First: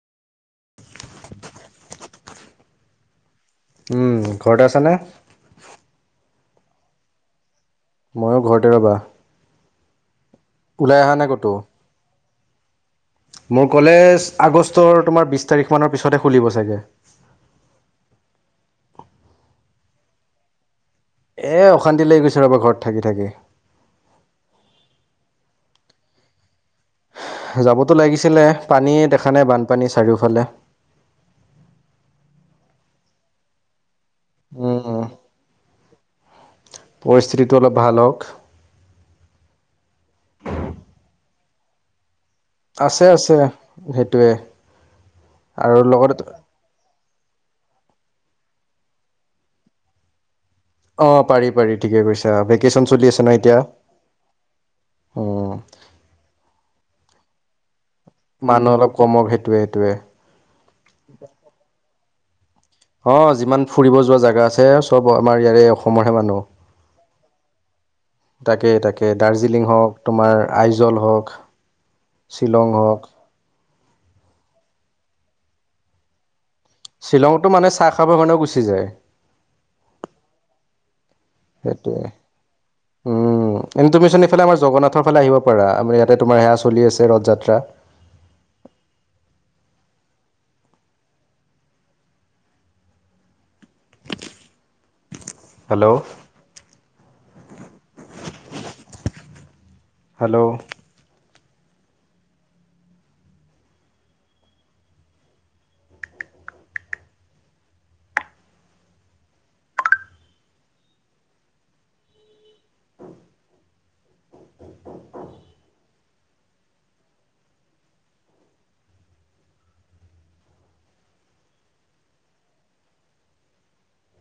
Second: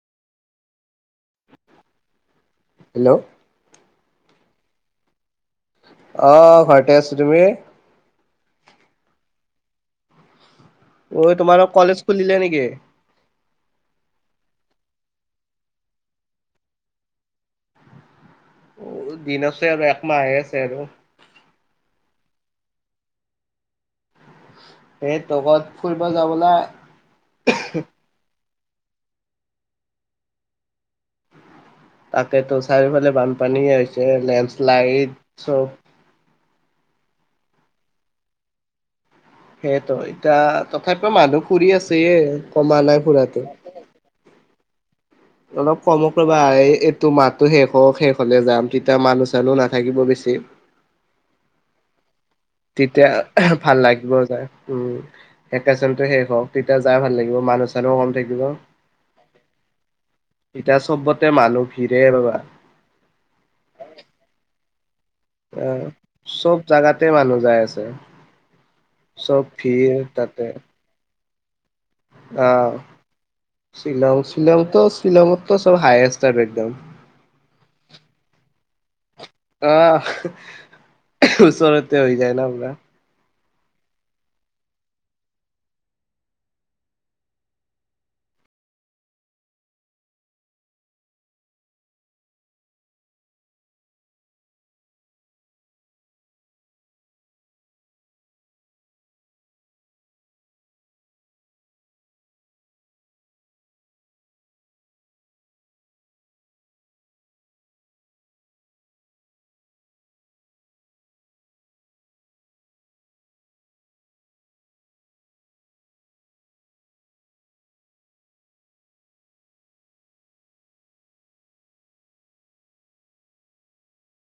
[unintelligible] Hello! উম। ঘৰতে আছা নে? অঁ! ঘৰতে আছোঁ। তুমি? মইয়ো ঘৰতে ৰবা। ওলাই অহা নাই ঐ ক'তো তোমাৰো কলেজ খুলিলে নেকি? মোৰ কলেজ আগষ্টৰ তোমাৰ বিছ তাৰিখ মানৰ পিছতহে খুলিব চাগে। দিন আছে আৰু একমাহে আছে আৰু। এই অশান্তি লাগি গৈছে ৰ'বা ঘৰত থাকি-থাকি। সেই ক'ৰবাত ফুৰিব যাবলে যাবতো লাগিছিলে। পানীয়ে দেখা নাই বানপানী চাৰিওফালে। তাকতো চাৰিওফালে বানপানী হৈছে উম লেণ্ডছ্লাইড চব। পৰিস্থিতিটো অলপ ভাল হওঁক। সেইটোৱেই এতিয়া তথাপিও মানুহ ফুৰি আছে। আছে-আছে, সেইটোৱে। আৰু অলপ কমক লগতে ৰবা এই এইক তোৰ মাহতো শেষ হওক শেষ হ'লে যাম। তেতিয়া মানুহ-চানুহ নাথাকিব বেছি। অঁ! পাৰি-পাৰি ঠিকে কৈছা। [unintelligible] তেতিয়া আছে ন এতিয়া ভাল লাগিব যায়। উম! উম ভেকেচনটো শেষ হ‌ওক তেতিয়া যায় ভাল লাগিব। মানুহ-চানুহ কম থাকিব। মানুহ অলপ কম হ‌ওক সেইটোৱে-সেইটোৱে। এতিয়া চবতে মানুহ ভিৰে ৰবা। অঁ! যিমান ফুৰিব যোৱা জেগা আছে। চব আমাৰ ইয়াৰে আহ অসমৰহে মানুহ। চব জাগাতে মানুহ যাই আছে তাকেই-তাকেই চব দাৰ্জিলিং ভিৰ হওঁক, তোমাৰ তাতে আইজল হওঁক। আহ! শ্বিলং-শ্বিলংতো শ্বিলংৰটো চব হাইষ্ট একদম। শ্বিলঙতটো মানে চাহ খাবৰ কাৰণেও গুচি যায়। আহ' ওচৰতেতে সেইটোৱে হৈ যায় ন' পুৰা। উম, এনে তুমিচোন এইফালে আমাৰ জগন্নাথৰ ফালে আহিব পাৰা? আমাৰ ইয়াতে তোমাৰ সেয়া চলি আছে ৰথ যাত্ৰা। হেল্ল'? হেল্ল'?